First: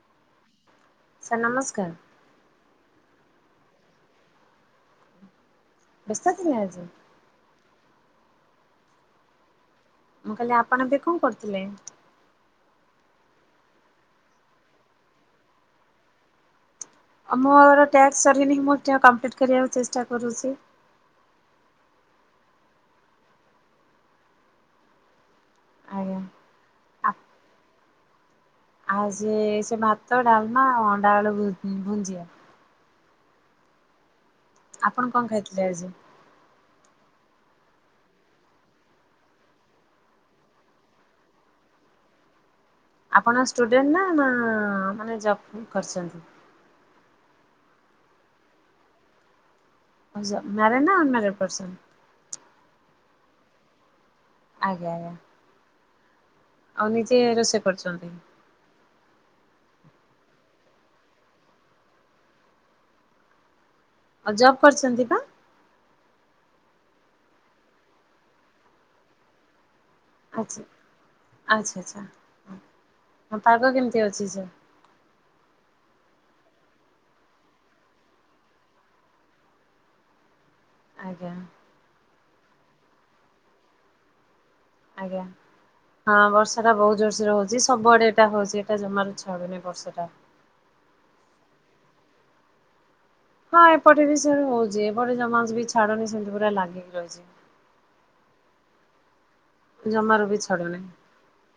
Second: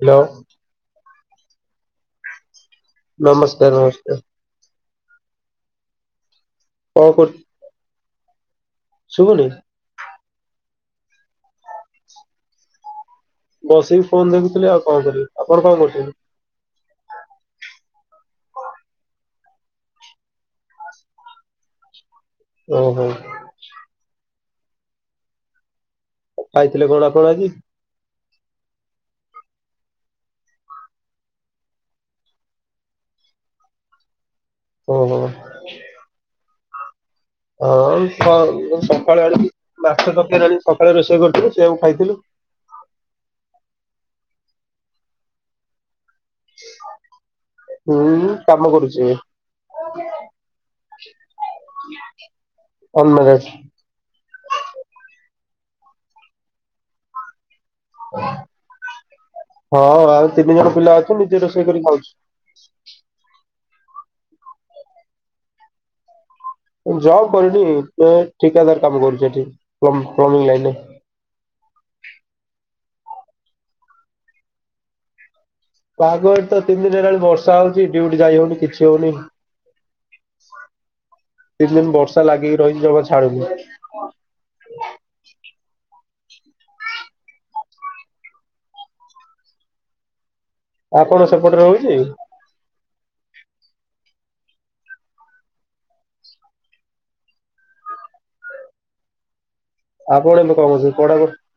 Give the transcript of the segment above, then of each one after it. Hello. Sir ନମସ୍କାର। ନମସ୍କାର ନମସ୍କାର। ବ୍ୟସ୍ତ ଅଛନ୍ତି ଆଜି? କଣ କରୁଛୁ? ଶୁବୁନି? ମୁଁ କହିଲି ଆପଣ ଏବେ କଣ କରୁଥିଲେ? ବସିକି ଫୋନ ଦେଖୁଥିଲେି ଆଉ କଣ କରିବି ଆପଣ କଣ କରୁଛନ୍ତି? ଆଉ ମୋର ଟ୍ୟାକ୍ସ ସରିନିଁ ମୁଁ ଟ କମ୍ପ୍ଲିଟ୍ କରିବାକୁ ଚେଷ୍ଟା କରୁଛି। ଓହୋ। ଆଜ୍ଞା। ଖାଇଥିଲେ କଣ ଆପଣ ଆଜି? ଆଉ ସେ ସେ ଭାତ, ଡାଲମା, ଅଣ୍ଡା ଆଳୁ ଭୁ ଭୁନଜିଆ। ଆପଣ ଓହୋ କଣ ଖାଇଥିଲେ ଆଜି? ହଁ ସ ସକାଳେ ଆଣି ମାଛ ତକାରି ଆଣିକି ସକାଳେ ରୋଷେଇ କରୁଥିଲୁ ସେଆକୁ ଖାଇଥିଲି। ଆପଣ ଷ୍ଟୁଡେଣ୍ଟ ନା ନା ମାନେ ଜବ୍ କରିଛନ୍ତି? ଉଁ ମୁଁ କାମ କରୁଛି। ହଜ ମ୍ୟାରେଡ଼ ନା ଅନମ୍ୟାରିଡ଼ ପର୍ସନ୍? Unmarried. ଆଜ୍ଞା ଆଜ୍ଞା। ଆଉ ନିଜେ ରୋଷେଇ କରୁଛନ୍ତି? ହଁ ଆଉ ତିନି ଜଣ ପିଲା ଅଛୁ ନିଜେ ରୋଷେଇ କରିକି ଖାଉଛୁ। ଆଉ ଜବ୍ କରିଛନ୍ତି ବା? ଜବ୍ କରିନି ଏ ଠିକାଦାର କାମ କରୁଛ ଏଠି [unintelligible] ଆଚ୍ଛା ଲାଇନରେ। ଆଚ୍ଛା ଆଚ୍ଛା ହଁ ପାଗ କେମିତି ଅଛି ସାର୍? ପାଗ ତ ତିନି ଦିନ ହେଲାଣି ବର୍ଷା ହଉଛି ଡିଉଟି ଯାଇ ହଉନି କିଛି ହଉନି। ଆଜ୍ଞା। ତିନି ଦିନ ବର୍ଷା ଲାଗିକି ରହିଚି ଜମା ଛାଡ଼ୁନି। ଆଜ୍ଞା। ହଁ ବର୍ଷା ଟା ବହୁତ ଜୋରସୋରେ ହଉଛି ସବୁଆଡେଇଟା ହଉଛି ଏଇଟା ଜମାରୁ ଛାଡୁନି ବର୍ଷା ଟା। ଆଉ କଣ ସେପଟରେ ହଉଛି? ହଁ ଏପଟେ ବି ସେ ହଉଛି ଏପଟେ ଜମା ବି ଛାଡନି ସେମିତି ପୁରା ଲାଗିକି ରହିଛି। ଜମାରୁ ବି ଆପଣ ଏବେ କଣ ଛାଡୁନି କରୁଛନ୍ତି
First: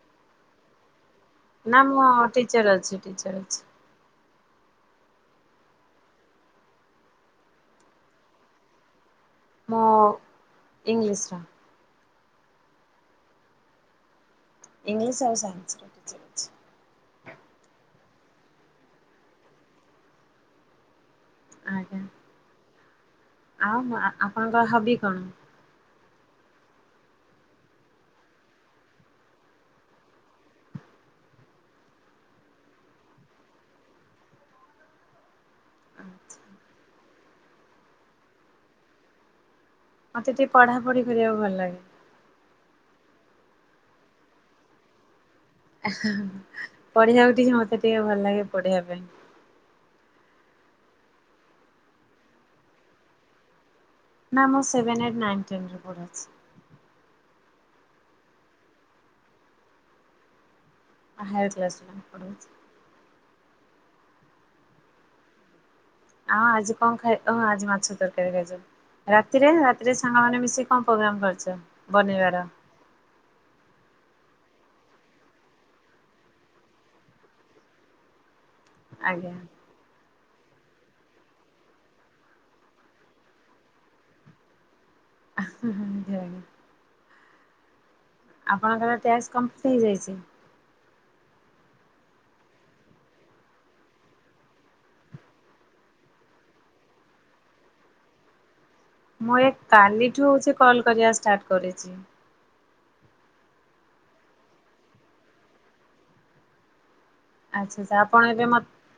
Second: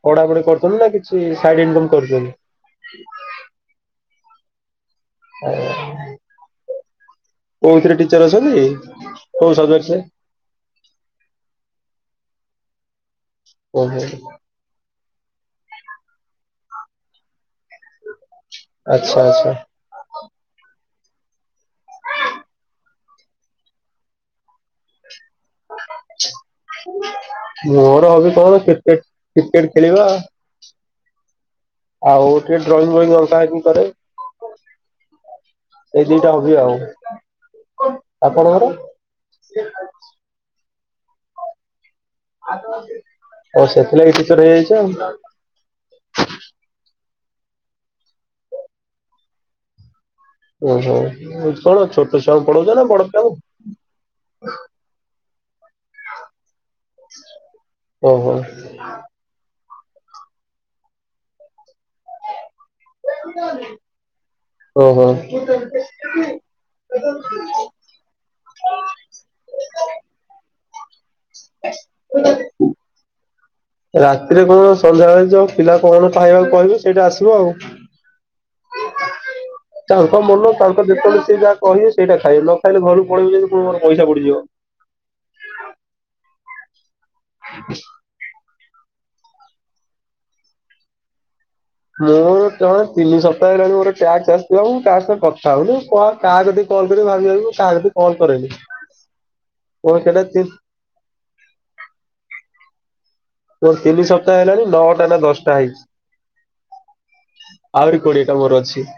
ପଢା ପଢି କରୁଛନ୍ତି ନା କିଛି ସାଇଡ ନା ଇନକମ ମୁଁ କରୁଛନ୍ତି? ଟିଚର ଅଛି ଟିଚର୍ ଅଛି। ଆଜ୍ଞା, କଉଥିରେ ଟିଚର ଅଛନ୍ତି? କୋଉ ମୁଁ ସବଜେକ୍ଟରେ? ଇଂଲିସର। ଓ। [unintelligible] ଇଂଲିଶ ଆଉ ସାଇନ୍ସ ର ଟିଚର। ଅଛି। ଆଚ୍ଛା ଆଚ୍ଛା। ଆଜ୍ଞା, ଆଉ ଆପଣଙ୍କ ହବି କଣ? [unintelligible] ମୋର ହବି କଣ କ୍ରିକେଟ କ୍ରିକେଟ ଖେଳିବା ଆଉ। ଆଉ ଟିକେ ଡ୍ରଇଂ ମଇଂ ଅଙ୍କା ଅଙ୍କି କରେ। ଏଇ ଦିଟା ହବି ଆଉ, ଆପଣଙ୍କର? ମତେ ଟିକେ ପଢ଼ା ପଢି କରିବାକୁ ଭଲ ଲାଗେ। ଆଉ ସେଥିଲାଗି ଟିଚର ହେଇଯାଇଛି ଆଉ। ପଢିବାକୁ ଟିକେ ମତେ ଟିକେ ଭଲ ଲାଗେ ପଢିବା ପାଇଁ। ଓହୋ କଣ ଛୋଟ ଛୁଆଙ୍କୁ ପଡଉଛ ନା ବଡ ପିଲାଙ୍କୁ? ନା ମୁ ସେଭନ ଏଇଟ୍ ନାଇ ଟେନ ରେ ପଢୁଛି। ଓ ହୋ। Higher class ପଢ଼ଛି। ଓ ହୋ। ଆଁ ଆଜି କଣ ଖାଇ ହଁ ଆଜି ମାଛ ତର ରାତିରେ ରାତିରେ ସାଙ୍ଗମାନେ ମିଶି କଣ ପ୍ରୋଗ୍ର [inaudible] ରାତିରେ କଣ ସନ୍ଧ୍ୟାବେଳେ ଯଉ ପିଲା କଣ ପାଇବାକୁ କହିବୁ ସେଇଟା ଆସିବ ଆଉ। ଆଜ୍ଞା। ତାଙ୍କ ମନ ତାଙ୍କ ଯେତଳେ ସେ ଯାହା କହିବେ ସେଇଟା ଖାଇବେ ନ ଖାଇଲେ ଘରୁକୁ ପଳେଇବେ ଯେ ମୋର ପଇସା ପଡିଯିବ। ଆ [inaudible] ଆପଣଙ୍କର ଟ୍ୟାକ୍ସ କମ୍ପିଲିଟ ହେଇଯାଇଛି? ମୁଁ ର ଜଣେ ତିନି ସପ୍ତାହ ହେଲାଣି ମୋର ଟ୍ୟାଗ ଆସିିବ ତା ସଙ୍ଗ କଥା ହବନି କହ କାହା ଯଦି କଲ୍ କରି ଭାବିପିବ କାହା କତିକି କଲ୍ କରେନି। ମୁଁ ଏ ମୋର ସେଇଟା କାଲିଠୁ ତି ହଉଛି କଲ୍ କରିବା ଷ୍ଟାର୍ଟ କରିଛି। ମୋର ତିନି ସପ୍ତାହ ହେଲାଣି ନଅଟା ନା ଦଶଟା ହେଇଛି। ଆଚ୍ଛା ଆଚ୍ଛା ଆହୁରି ଆପଣ କୋଡିଏଟା ଏବେ ମ ମୋର ଅଛି।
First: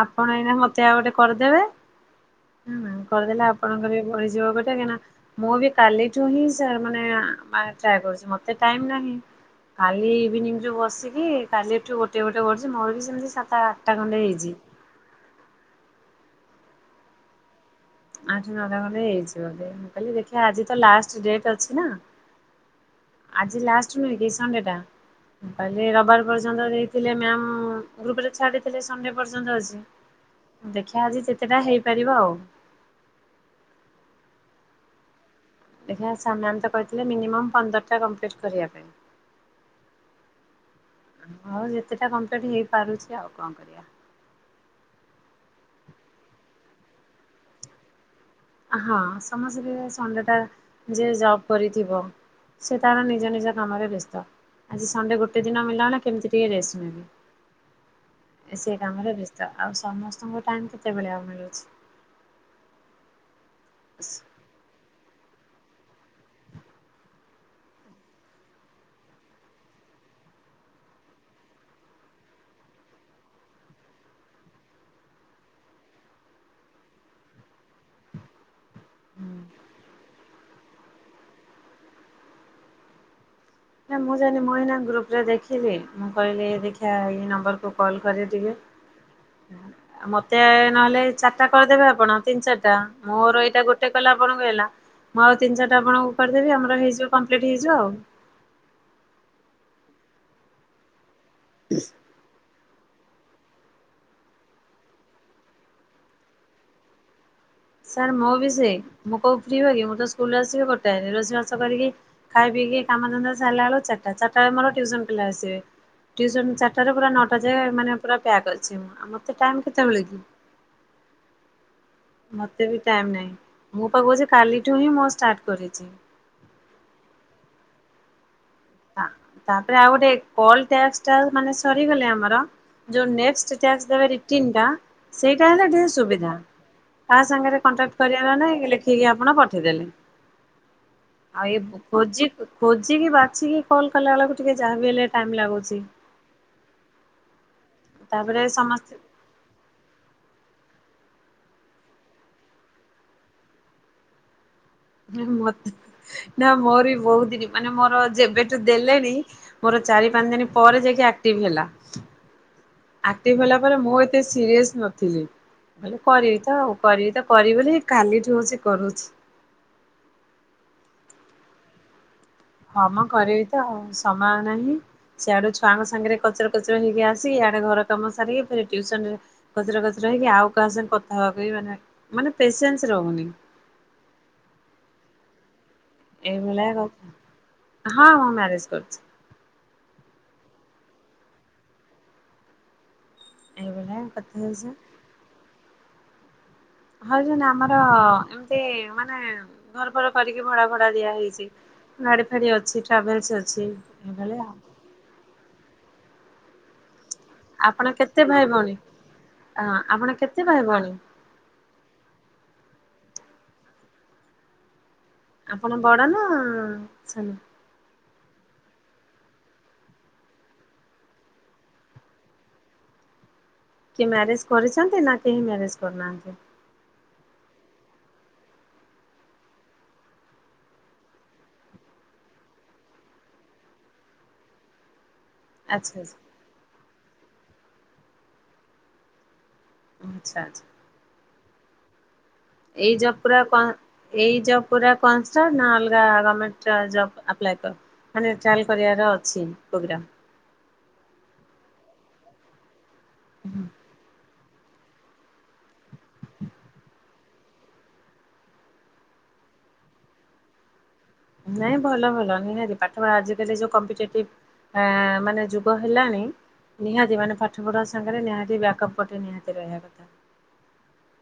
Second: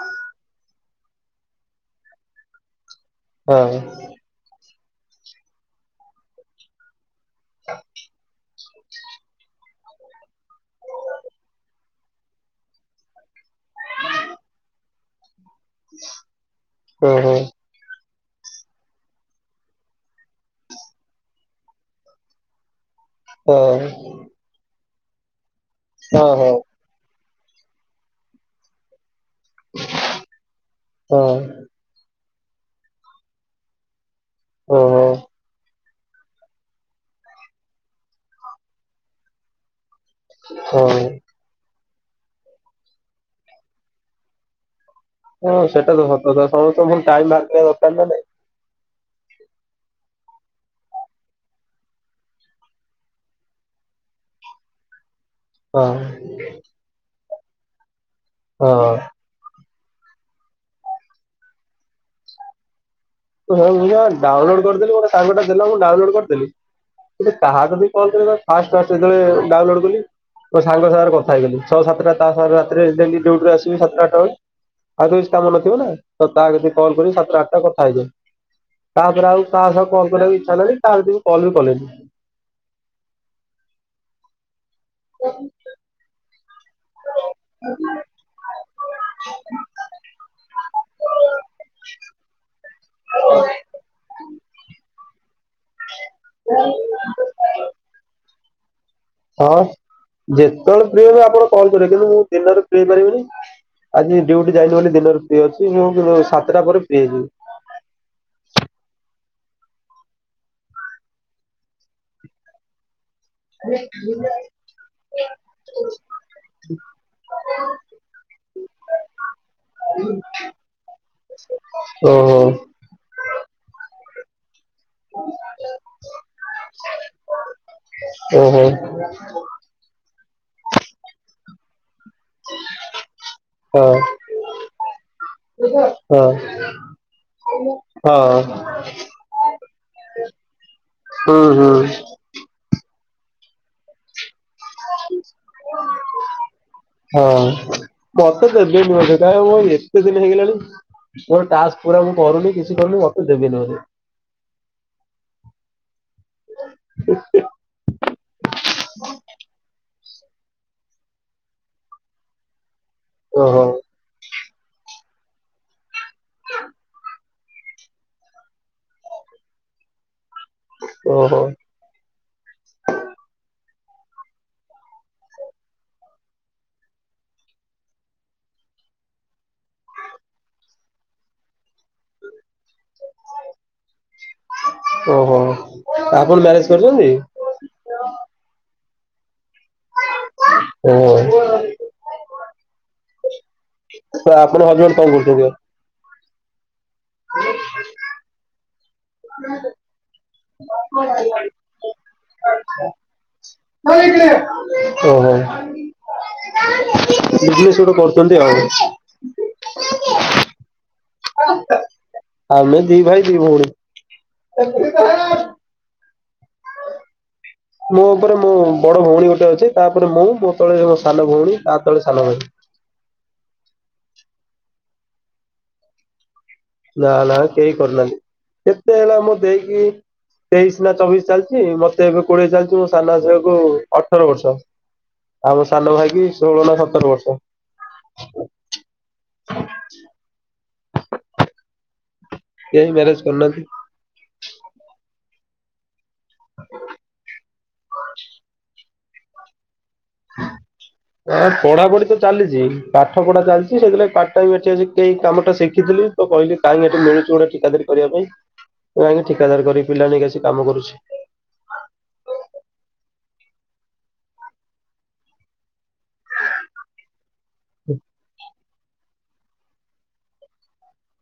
ଆପଣ ଏଇନା ମତେ ଆଉ ଗୋଟେ କରିଦେବେ। ହଁ କରିଦେଲେ ହଁ ଆପଣଙ୍କର ବି ବଢିଯିବ ଗୋଟେ କାହିଁକି ନା ମୁଁ ବି କାଲିଠୁ ହିଁ ସେ ମାନେ ଟ୍ରାଏ କରୁଛି ମତେ ଟାଇ ନାହିଁ କାଲି ଇଭିନିଂ ଯଉ ବସିକି କାଲି ଏଠୁ ଗୋଟେ ଗୋଟେ ବ ମୋର ବି ସେମିତି ସାତ ଆଠଟା ଖଣ୍ଡେ ହେଇଛି? ହୁଁ ହୁଁ। ଆଠ ନଅଟା ଘରେ ହେଇଯିବ ମୁଁ କହିଲଲି ଦେଖିବା ଆଜି ତ ଲାଷ୍ଟ ଡେଟ୍ ଅଛି ନା? ଆଜି ହଁ ଲାଷ୍ଟ ନୁହେଁ କି ସଣ୍ଡେ ଟା ରବିବାର ହଁ ହଁ ହଁ ହଁ। ପର୍ଯ୍ୟନ୍ତ ଗ୍ରୁପ୍ ରେ ଛା ସଣ୍ଡେ ପର୍ଯ୍ୟନ୍ତ ଅଛି ଦେଖିବା ଆଜି କେତେଟା ହେଇପାରିବ ଆଉ। ହୁଁ। ଦେଖ ସାମାନ୍ୟ ତ କହିଥିଲେ ମିନିମମ୍ ପନ୍ଦରଟା କମ୍ପ୍ଲିଟ୍ କରିବା ପାଇଁ। ହଁ। ହଉ ଯେତେଟା କମ୍ପ୍ଲିଟ୍ ହେଇପାରୁଛି ଆଉ କଣ କରିବା? ହଁ ସେଟା ତ ସତକଥା ସମସ୍ତେ ଭଲ ଟାଇମ ଲାଗିବା ଦରକାର ନା ନାଇଁ? ହଁ ସମସ୍ତେ ସନଡେ ଟା ଯେ ଜବ୍ କରିଥିବ। ସେ ତାଙ୍କର ନିଜ ନିଜ କାମରେ ବ୍ୟସ୍ତ ଆଜି ସନଣ୍ଡେ ଗୋ କେତେ ଦିନ ମିଳିଲା ନା ହଁ କେମିତି ଟିକେ ରେଷ୍ଟ ନେବି। ଏ ସେ ହଁ। କାମରେ ବେ ତ ଆଉ ସମସ୍ତଙ୍କୁ ଟାଇମ କେତେବେଳେ ଆଉ ମିଳୁଛି। ହଁ ମୁଁ ଯମା ଡାଉନଲୋଡ କରିଦେଲି ମୋ କାହାକୁ ଗୋଟେ ଦେଲା ମୁଁ ଡାଉନଲୋଡ କରିଦେଲି। କାହାକୁ ବି କଣ କ ଫାଷ୍ଟ ଫାଷ୍ଟତେବେଳେ ଡାଉନଲୋଡ କଲି। ମୋ ସାଙ୍ଗ ସାଙ୍ଗରେ କଥା ହେଇଗଲି ଶହଅ ସାତଟା ତା ସରେ ରାତିରେ ଡଲିଡଉଟରେ ଆସିବି ସାତଟା ଆଠଟା ଆଉ କି କାମ ନଥିବ ନା ତ ତା ଯଦି କଲ୍ କରି ସାତ ଆଠଟା କଥା ହେଇଯାଏ। କାହାରେ ଆଉ କାହା ସହ କଲ କରିବାକୁ ଇଚ୍ଛା ନାଁ ତା ଭିତରେ କଲ ବି କଲିନି। ନା ମୁଁ ଜାଣିନି ମଇନା ଗ୍ରୁପରେ ଦେଖିଲି ମୁଁ କହିଲି ଦେଖିବା ଏଇ ନମ୍ବରକୁୁ କଲ୍ କରେ ଟିକେ। ଆ ମତେ ନହେଲେ ଚାରିଟା କରିଦେବେ ଆପଣ ତିନି ଚାରିଟା। ମୋର ଏଇଟା ଗୋଟେ କଲା ଆପଣଙ୍କୁ ହେଲା ମୁଁ ଆଉ ତିନ ଚିଟା ଆପଣଙ୍କୁ କରିଦେବି ଆମର ହେଇଯିବ ପା ପ୍ଲେଟ୍ ହେଇଯିବ ଆଉ। ହଁ ଯେତେବେଳେ ପ୍ରିୟ ହଁ ଆପଣ କଣ କରିବେ କିନ୍ତୁ ମୁଁ ଦିନରେ ହେଇପାରିବିନି ଆଜି ଡ୍ୟୁଟି ଯାଇନି ବୋଲି ଦିନରେ ଫ୍ରି ଅଛି ମୁଁ ସାତଟା ପରେ ଫ୍ରି ହେଇଯିବି। ସାର୍ ମୁଁ ବି ସେ ମୁଁ କୋଉ ଫ୍ରି ହୁଏ କି ମୁଁ ତ ସ୍କୁଲରେ ଆସିବି ଗୋଟିଏ ରୋଷେଇ ବାସ କରିକି କା ବିି କାମଧନ୍ଦା ସାରିଲା ବେଳକୁ ଚାରିଟା ଚାରିଟା ବେଳକୁ ମୋର ଟୁଇସନ ପିଲା ଆସିବେ। ଟ୍ୟୁସନ ଚାରିଟାରେ ପୁରା ନଅଟା ଯାଏ ମାନେ ପୁରା ପ୍ୟାକ୍ ଅଛି ମୁଁ। ଆଉ ମୋତେ ଟାଇମ୍ କେତେବେଳେ କି? [inaudible] ଓହୋ ମତେ ବି ଟାଇମ ନାହିଁ ମୁଁ ପା କହୁଛି କାଲିଠୁ ହିଁ ମୁଁ ଷ୍ଟାର୍ଟ କରିଛି। ଓ ହୋ। ହଁ ତାପରେ ଆଉ ଗୋଟେ ମାନେ ସରିଗଲେ ଆମର। ଯୋଉ ନେଷଟେ ହଁ ଟାକସ ଦେବେ ରିକିନ ଟା ସେଇଟା ହେଲା ଟିକେ ହଁ ସୁବିଧା। କାହା ସାଙ୍ଗରେ କଣ୍ଟାକ୍ଟ କରିବାର ହଁ। ନା ଲେଖିକି ଆପଣ ପଠେଇଦେଲେ। ହୁଁ ଆଉ ହୁଁ ଏ ଖୋଜି ଖୋଜି କି ବାଛି କି କଣ କଲେ ଆଳକୁ ହଁ ତାପରେ ମତେ ସମସ୍ତେ ଦେବେନି ବଧେ ଏତେ ଦିନ ହେଇଗଲାଣି ମୋର ଟାସ୍କ ପୁରା ମୁଁ କରୁନି କିଛି କରୁନି ଆକୁ ଦେବିିନି ଆଉ। ମତେ ନା ମୋର ବି ବହୁତ ଦିନ ମାନେ ମୋର ଯେବେଠୁ ଦେଲେଣି। ମୋର ଚାରି ପାଞ୍ଚ ଦିନ ପରେ ଯାଇକି ଆକ୍ଟିଭ ହେଲା। ଆକ୍ଟିଭ ହେଲା ଓହୋ। ପରେ ମୁଁ ଏତେ ସିରିଅସ୍ ନଥିଲି। ବ କରିବି ତ ଆଉ କରିବି ତ କରିବିନି କାଲିଠୁ ହଉଛି କରୁଛି। ଓହୋ। ହଁ ମୁଁ କରିବି ତ ଆଉ ସମୟ ନାହିଁ। ସେଆଡୁ ଛୁଆଙ୍କ ସାଙ୍ଗରେ କଚରା କଚର ହେଇକି। ଆସି ଇଆଡେ ଘର କାମ ସାରିକି ଫେରେ ଟିଉସନ ରେ କଚରା କଚରା ହେଇକି ଆଉ କାହା ସାଙ୍ଗେ କଥା ହବାକୁ ମାନେ ମାନେ ପେସେନ୍ସ ରହୁନି। ଓହୋ। ଆପଣ ଏଇ ମ୍ୟାରେଜ ଭଳିଆ କରିଛନ୍ତି? କଥା ହଁ ହଁ ମ୍ୟାରେଜ କରିଚି। ହୁଁ। ଏଇଭଳିଆ କଥା ତ ହଉଚି। ଆପଣ ହଜବେଣ୍ଡ କଣ କରୁଛନ୍ତି। ହଜବେନଟେ ଆମର ଏମିତି ମାନେ ଘର ଫର କରିକି ଭଡା ଭଡା ଦିଆ ହେଇଛି। ଗାଡ଼ି ଫାଡ଼ି ଅଛି ଟ୍ରାଭେଲସ ଅଛି ଏଇଭଳି ଆଉ। ଓହୋ ବିଜନେସ ଗୋଟ କରୁଛନ୍ତି ଆଉ। ଅ ଆପଣ କେତେ ଭାଇ ଭଉଣୀ। ଆମେ ଦି ଭାଇ ଦି ଭଉଣୀ। ଆପଣ ବଡ ନା ସାନ। ମୋ ଉପରେ ମୋ ବଡ ଭଉଣୀ ଗୋଟେ ଅଛି। ତାପରେ ମୁଁ ମୋ ତଳେ ମୋ ସାନ ଭଉଣୀ ତା ତଳେ ସାନ ଭାଇ। କି ମ୍ୟାରେଜ କରିଛନ୍ତି ନା କେହି ମ୍ୟାରେଜ କରିନାହାନ୍ତି। ନା ନା କେହି କରୁନାହାନ୍ତି କେତେ ହେଲା ମୁଁ ଦେଇକି ତେଇଶ ନା ଚବିଶ ଚାଲିଛି। ମତେ ଏବେ କୋଡିଏ ଚାଲିଛି ମୋ ସାନ ଆସିବାକୁ ଅଠର ବର୍ଷ। [inaudible] ଆଉ ଆଚ୍ଛା ସାନ ଆଚ୍ଛା ଭାଇ କି ଷୋହଳ ନା ସତର ବର୍ଷ। ଆଚ୍ଛା ଆଚ୍ଛା। କେହି ଏଇ ଯ ମ୍ୟାରେଜ ପୁରା କରୁନାହାନ୍ତି। କନ୍ ଏଇ ଯ ପୁରା କାନସ୍ ଟା ନହେଲେ [unintelligible] ଗମେଣ୍ଟ ଟା ଯବ୍ ଆପ୍ଲାଏ କରି ମାନେ ଟ୍ରାଏଲ କରିବାର ଅଛି ପ୍ରୋଗ୍ରମ୍। ହଁ ପଢାପଢି ତ ଚାଲିଛି ପାଠ ପଢା ଚାଲିଛି ସେଥି ଏଠି କାମ ଟା ଶିଖି ଥିଲି ତ କହିଲି କାହିଁ ଏଠି ମିଳୁଛି ଗୋଟେ ଠିକାଦରି କରିବା ପାଇଁ। କାହିଁକି ଠିକାଦାର କରିକି ପିଲା ନେଇ କିଛି କାମ କରୁଛି। ନାଇଁ ଭଲ ଭଲ ନିହାତି ପାଠପଢା ଆଜିକାଲି ଯୋଉ କମ୍ପିଟିଟ ଉଁ ମାନେ ଯୋ ହେଲାଣି ନିହାତି ମାନେ ପାଠ ପଢା ସାଙ୍ଗରେ ନିହାତି ବ୍ୟାକଅପ୍ ଗୋଟେ ନିହାତି ରହିବା କଥା।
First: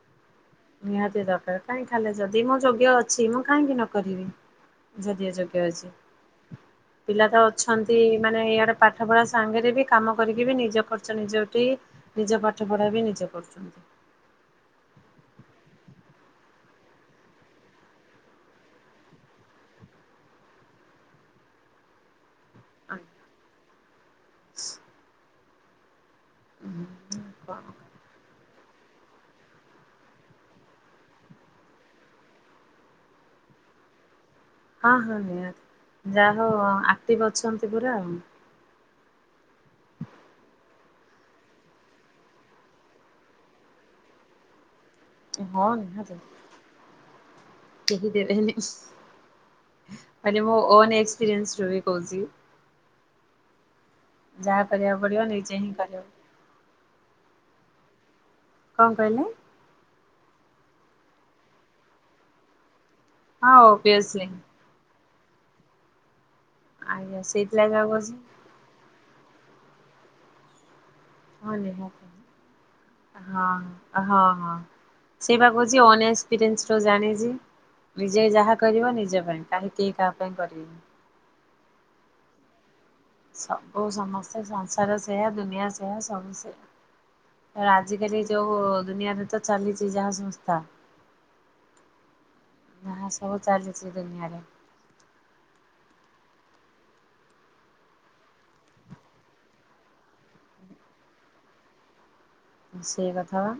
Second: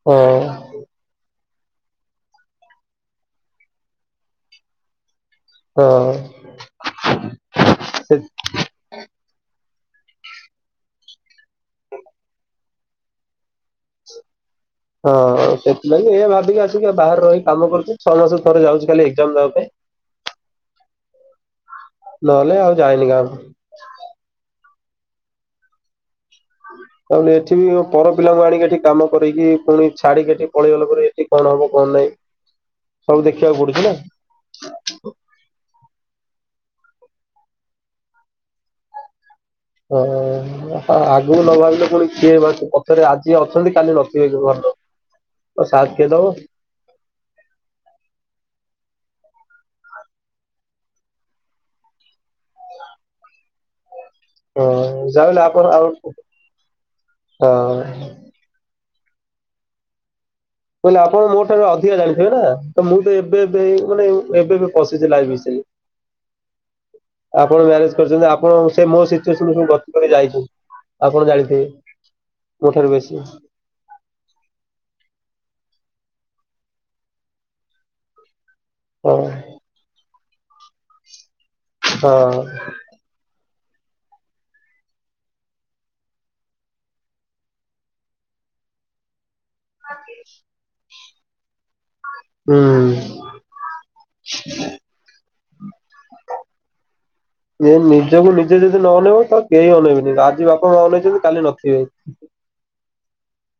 ହଁ ନିହାତି ଦରକାର କାହିଁକି ଖାଲି ଯଦି ମୁଁ ଯୋଗ୍ୟ ଅଛି। ମୁଁ କାହିଁକି ନ କରିବି। ଯଦିଓ ହଁ। ଯୋଗ୍ୟ। ପିଲା ତ ଅଛନ୍ତି ସେ ମାନେ ଇଆଡେ ପା ପାଠ ପଢ଼ା ସାଙ୍ଗରେ ବି କାମ କରିକି ବି ନିଜ ଖର୍ଚ ନିଜ ଉଠେଇ ନିଜ ପାଠ ପଢା ବି ନିଜେ କରୁଛନ୍ତି। ହଁ ସେଥିଲାଗି ଏଇଆ ଭାବିକି ଆସିକ ବାହାରେ ରହିି କାମ କରୁଛୁ। ଛଅ ମାସ ଥରେ ଯାଉଛଛି ଖାଲି ଏକ୍ଜାମ ଦବା ପାଇଁ। ନହେଲେ ଆଉ ଯାଇନି ଗାଁକୁ। [inaudible] ଆଉ ଏଠି ବି ମ [unintelligible] ପର ପିଲାଙ୍କୁ ଆଣିକି ଏଠି କାମ କରେଇକି ପୁଣି ଛାଡିକି ଏଠି ପଳେଇଗଲା ପରେ ଏଠି କଣ ହବ କଣ ନାଇ। ସବୁ ଦେଖିବାକୁ ପଡୁଛି ନା। ହଁ ହଁ ନିହାତି ଯା ହଉ ଆକ୍ଟିଭ ଅଛନ୍ତି ପୁରା ଆଉ। ହଁ। ଆଗକୁ ନ ଭାବିଲେ ପୁଣି କିଏ ପଛରେ ଆଜି ଅଛନ୍ତି କାଲି ନଥିବେ ଘରଲୋକ। ହଁ ନିହାତି କେହି ଦେବେନି। ମାନେ ମୁଁ ଅନ୍ ଏକ୍ସପିରିଅନ୍ସ ରୁ ବି କହୁଛି। ଯାହା ହଁ କରିବାକୁ ପଡିବ ଯାହେଲେ ନିଜେ ହିଁ ଆପଣ ଆଉ କରିବାକୁ ହଁ କଣ କହିଲେ? କହିଲି ଆପଣ ମୋ ଠାରୁ ଅଧିକା ଜାଣିଥିବେ ନା ତ ମୁଁ ତ ଏବେ ହଁ ଏବେ ମାନେ ଓବିଅସଲି। ଏବେ ଏବେ ପଶିଛି [unintelligible] ଆଜ୍ଞା ଆପଣ ସେଇଥିଲାଗି ଆଉ ମ୍ୟାରେଜ କହୁଛି କରିଛନ୍ତି ଆପଣ ସେ ମୋ ସିଚୁଏସନ ସବୁ ଗତି କରି ଯାଇଛନ୍ତି ଆପଣ ହଁ ଜାଣିଥିବେ ନିହାତି। ମୋ ଠାରୁ ବେଶୀ। ହଁ ହଁ ହଁ ସେଇ ବା କହୁଛି ଅନ୍ ଏକ୍ସପିରିଏନ୍ସ ର ଜାଣିଛି ନିଜେ ଯାହା କରିବ ହଁ ନିଜ ପାଇଁ କାହିଁ କେ କାହା ପାଇଁ କରିବେନି ହଁ। ସବୁ ସମସ୍ତେ ସଂସାର ସେୟା ଦୁନିଆ ସେୟା ସବୁ ସେୟା। ଆଜିକାଲି ଯୋଉ ଦୁନିଆରେ ତ ଚାଲିଛି ଯାହା ସଂସ୍ଥା ଯାହା ସବୁ ଚାଲିଛି ଦୁନିଆରେ। ହୁଁ। [inaudible] ଏ ନିଜକୁ ନିଜେ ଯଦି ନ ଅନେଇବ ତ କେହି ଅନେଇବେନି ଆଜି ବାପା ମା ଅନେଇଛନ୍ତି କାଲି ନଥିବେ। ସେଇ କଥା ବା।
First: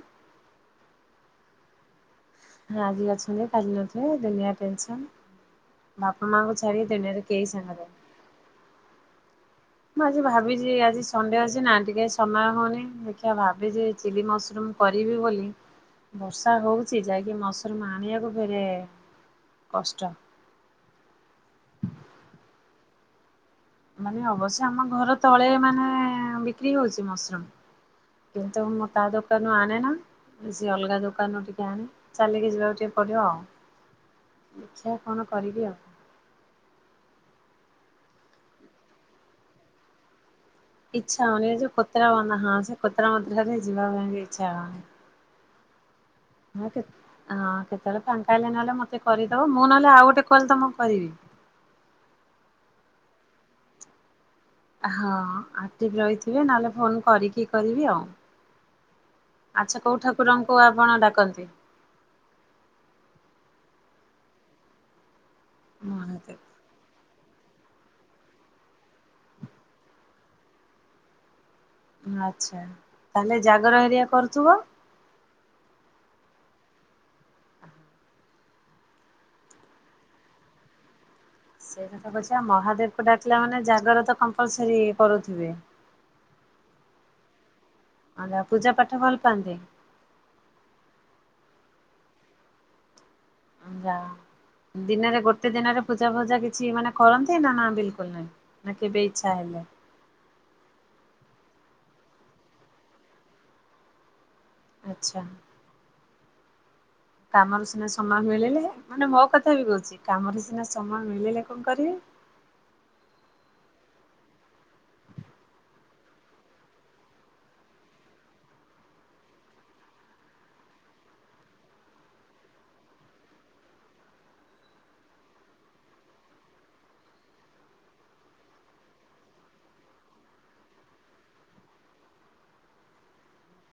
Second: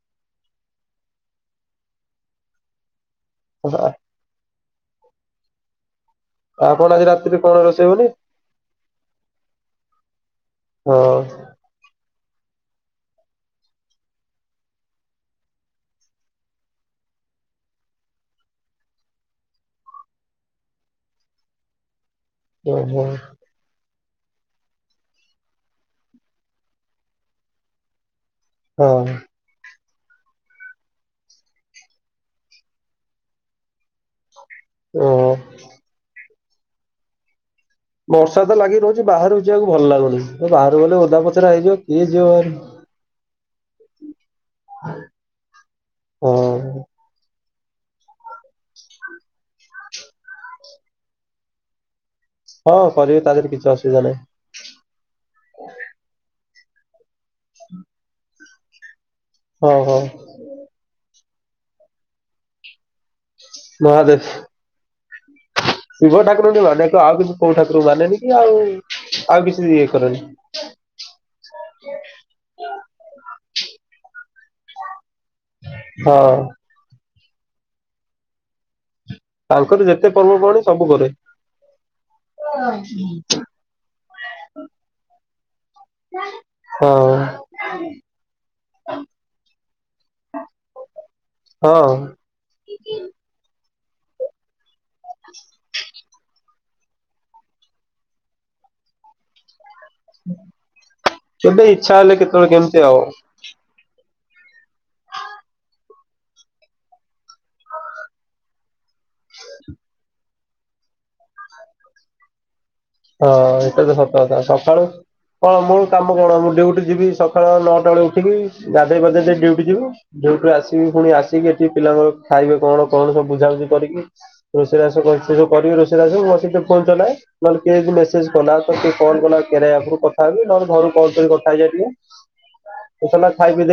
ହଁ ଆଜି ଅଛନ୍ତି କାଲି ନଥିବେ ଦୁନିଆ ଟେନସନ। ବାପା ମାଆଙ୍କୁ ଆପଣ ଛାଡିକି ଆଜି ଦୁନିଆରେ ରାତିରେ କେହି କଣ ରୋଷେଇ ସାଙ୍ଗରେ ହବନି ମୁଁ ଆଜି ଭାବିଛି ଆଜି ହଁ ସନ୍ ଡେ ଆଜି ନା ଟିକେ ସମୟ ହଉନି ଦେଖିବା ଭାବିଛି ଯେ ଚିଲି ମସ୍ରୁମ୍ କରିବି ବୋଲି ବର୍ଷା ହଉଚି ଯାଇକି ମସ୍ରୁମ ଆଣିବାକୁ ଫେରେ କଷ୍ଟ। ଓହୋ। ମାନେ ଅବଶ୍ୟ ଆମ ଘର ତଳେ ମାନେ ବିକ୍ରି ହଉଛି ମସ୍ରୁମ୍ କିନ୍ତୁ ମୁଁ ହଁ ତା ଦୋକ ଦୋକାନରୁ ଆଣେନା ସିଏ ଅଲଗା ଦୋକାନରୁୁ ଟିକେ ଆଣେ ଚାଲିକି ଯିବାକୁ ଟିକେ ପଡିବ ଆଉ। ଦେଖିଆ କଣ ଓହୋ। କରିବି ଆଉ? ବର୍ଷା ତ ଲାଗି ରହୁଛି ବାହାରୁକୁ ଯିବାକୁ ଭଲ ଲାଗୁନି ବାହାରୁ ଗଲେ ଇଚ୍ଛା ଓଦା ହଉନି ପଚରା ଏ ଯୋଉ ହେଇଯିବ କୋତରା କିଏ ଯିବ ବନ୍ଧା ହଁ ବାହାରକୁ। ସେ କୋତରା ମୋତରା ରେ ଯିବା ପାଇଁ ବି ଇଚ୍ଛା ହଉନି। ହଁ କେତେ ହଁ କେତେବେଳେ ଫାଙ୍କା ହେଲେ ନହେଲେ ମତେ କରିଦବ। ମୁଁ ନହେଲେ ଆଉ ଗୋଟେ କଲ୍ ତୁମକୁ କରିବି। ହଁ କରିବି ତା ଦେହରେ କିଛି ଅସୁବିଧା ନାହିଁ। ହଁ ଆକର୍ଟିଭ୍ ରହିଥିବେ ନହେଲେ ଫୋନ୍ କରିକି କରିବି ଆଉ। ହଁ ଆଛା କୋଉ ହଁ ଠାକୁରଙ୍କୁ ଆପଣ ଡାକନ୍ତି? ମହାଦେଶ ଶିବ ମହାଦେବ ଠାକୁରଙ୍କୁ ଟିକେ ମାନେ ଆଉ କିଛି କୋଉ ଠାକୁର ମାନେନି କି ଆଉ ଆଉ କିଛି ଇଏ କରେନି। ଆଚ୍ଛା ତାହେଲେ ଜାଗର ହେରିକା କରୁଥିବ? ହଁ। [inaudible] ତାଙ୍କର ଯେତେ ପର୍ବ ପର୍ବାଣୀ ସବୁ କରେ। ସେଇ କଥା ପଛେ ମହାଦେବକୁ ଡାକିଲା ମାନେ ଜାଗର ତ କମ୍ପଲସରି କରୁଥିବେ। ହଁ। ଆ ନା ପୂଜା ପାଠ ଭଲ ପାଆନ୍ତି? ହଁ। [inaudible] ଯା ଦିନରେ ଗୋଟେ ଦିନରେ ପୂଜା ଫୂଜା କିଛି ଛି ମାନେ କରନ୍ତି ନା ନା ବିଲକୁଲ ନାହିଁ ନା କେବେ ଇଚ୍ଛା ହେଲେ? କେବେ ଇଚ୍ଛା ହେଲେ କେତଳେ କେମିତି ଆଉ। ଆଚ୍ଛା। କାମରୁ ସିନା ସମୟ ମିଳିଲେ। ମାନେ ମୋ କଥା ବି କହୁଛି କାମରୁ ସିନା ସମୟ ମିଳିଲେ କଣ କରିବେ। ହଁ ଏଇଟା ତ ସତ କଥା ସକାଳୁ କଣ ମୋର କାମ କଣ ମୁଁ ଡିୟୁଟି ଯିବି ସକାଳ ନଅଟା ବେଳେ ଉଠିବି ଗାଧେଇ ପାଧେଇକି ଦେଇ ଡ୍ୟୁଟି ଯିବୁ। ଡ୍ୟୁଟିରୁ ଆସିବି ପୁଣି ଆସିକି ଏଠି ପିଲାଙ୍କର ଖାଇବେ କଣ କଣ ସବୁ ବୁଝାବୁଝି କରିକି ରୋଷେଇ ବାସ ସେ ଯୋଉ କରିବେ ରୋଷେଇ ବାସ ମୁଁ ବସିକି ଫୋନ ଚଲାଏ ନହେଲେ କିଏ ଯଦି ମେସେଜ୍ କଲା ତ କିଏ କଲ୍ କଲା କେରିଆ ଆପ୍ ରୁ କଥା ହେବି ନହେଲେ ଘରୁ କଲ୍ କରିକି କଥା ହେଇଯାଏ ଟିକେ। ଖାଇ ପି ଦେଇକି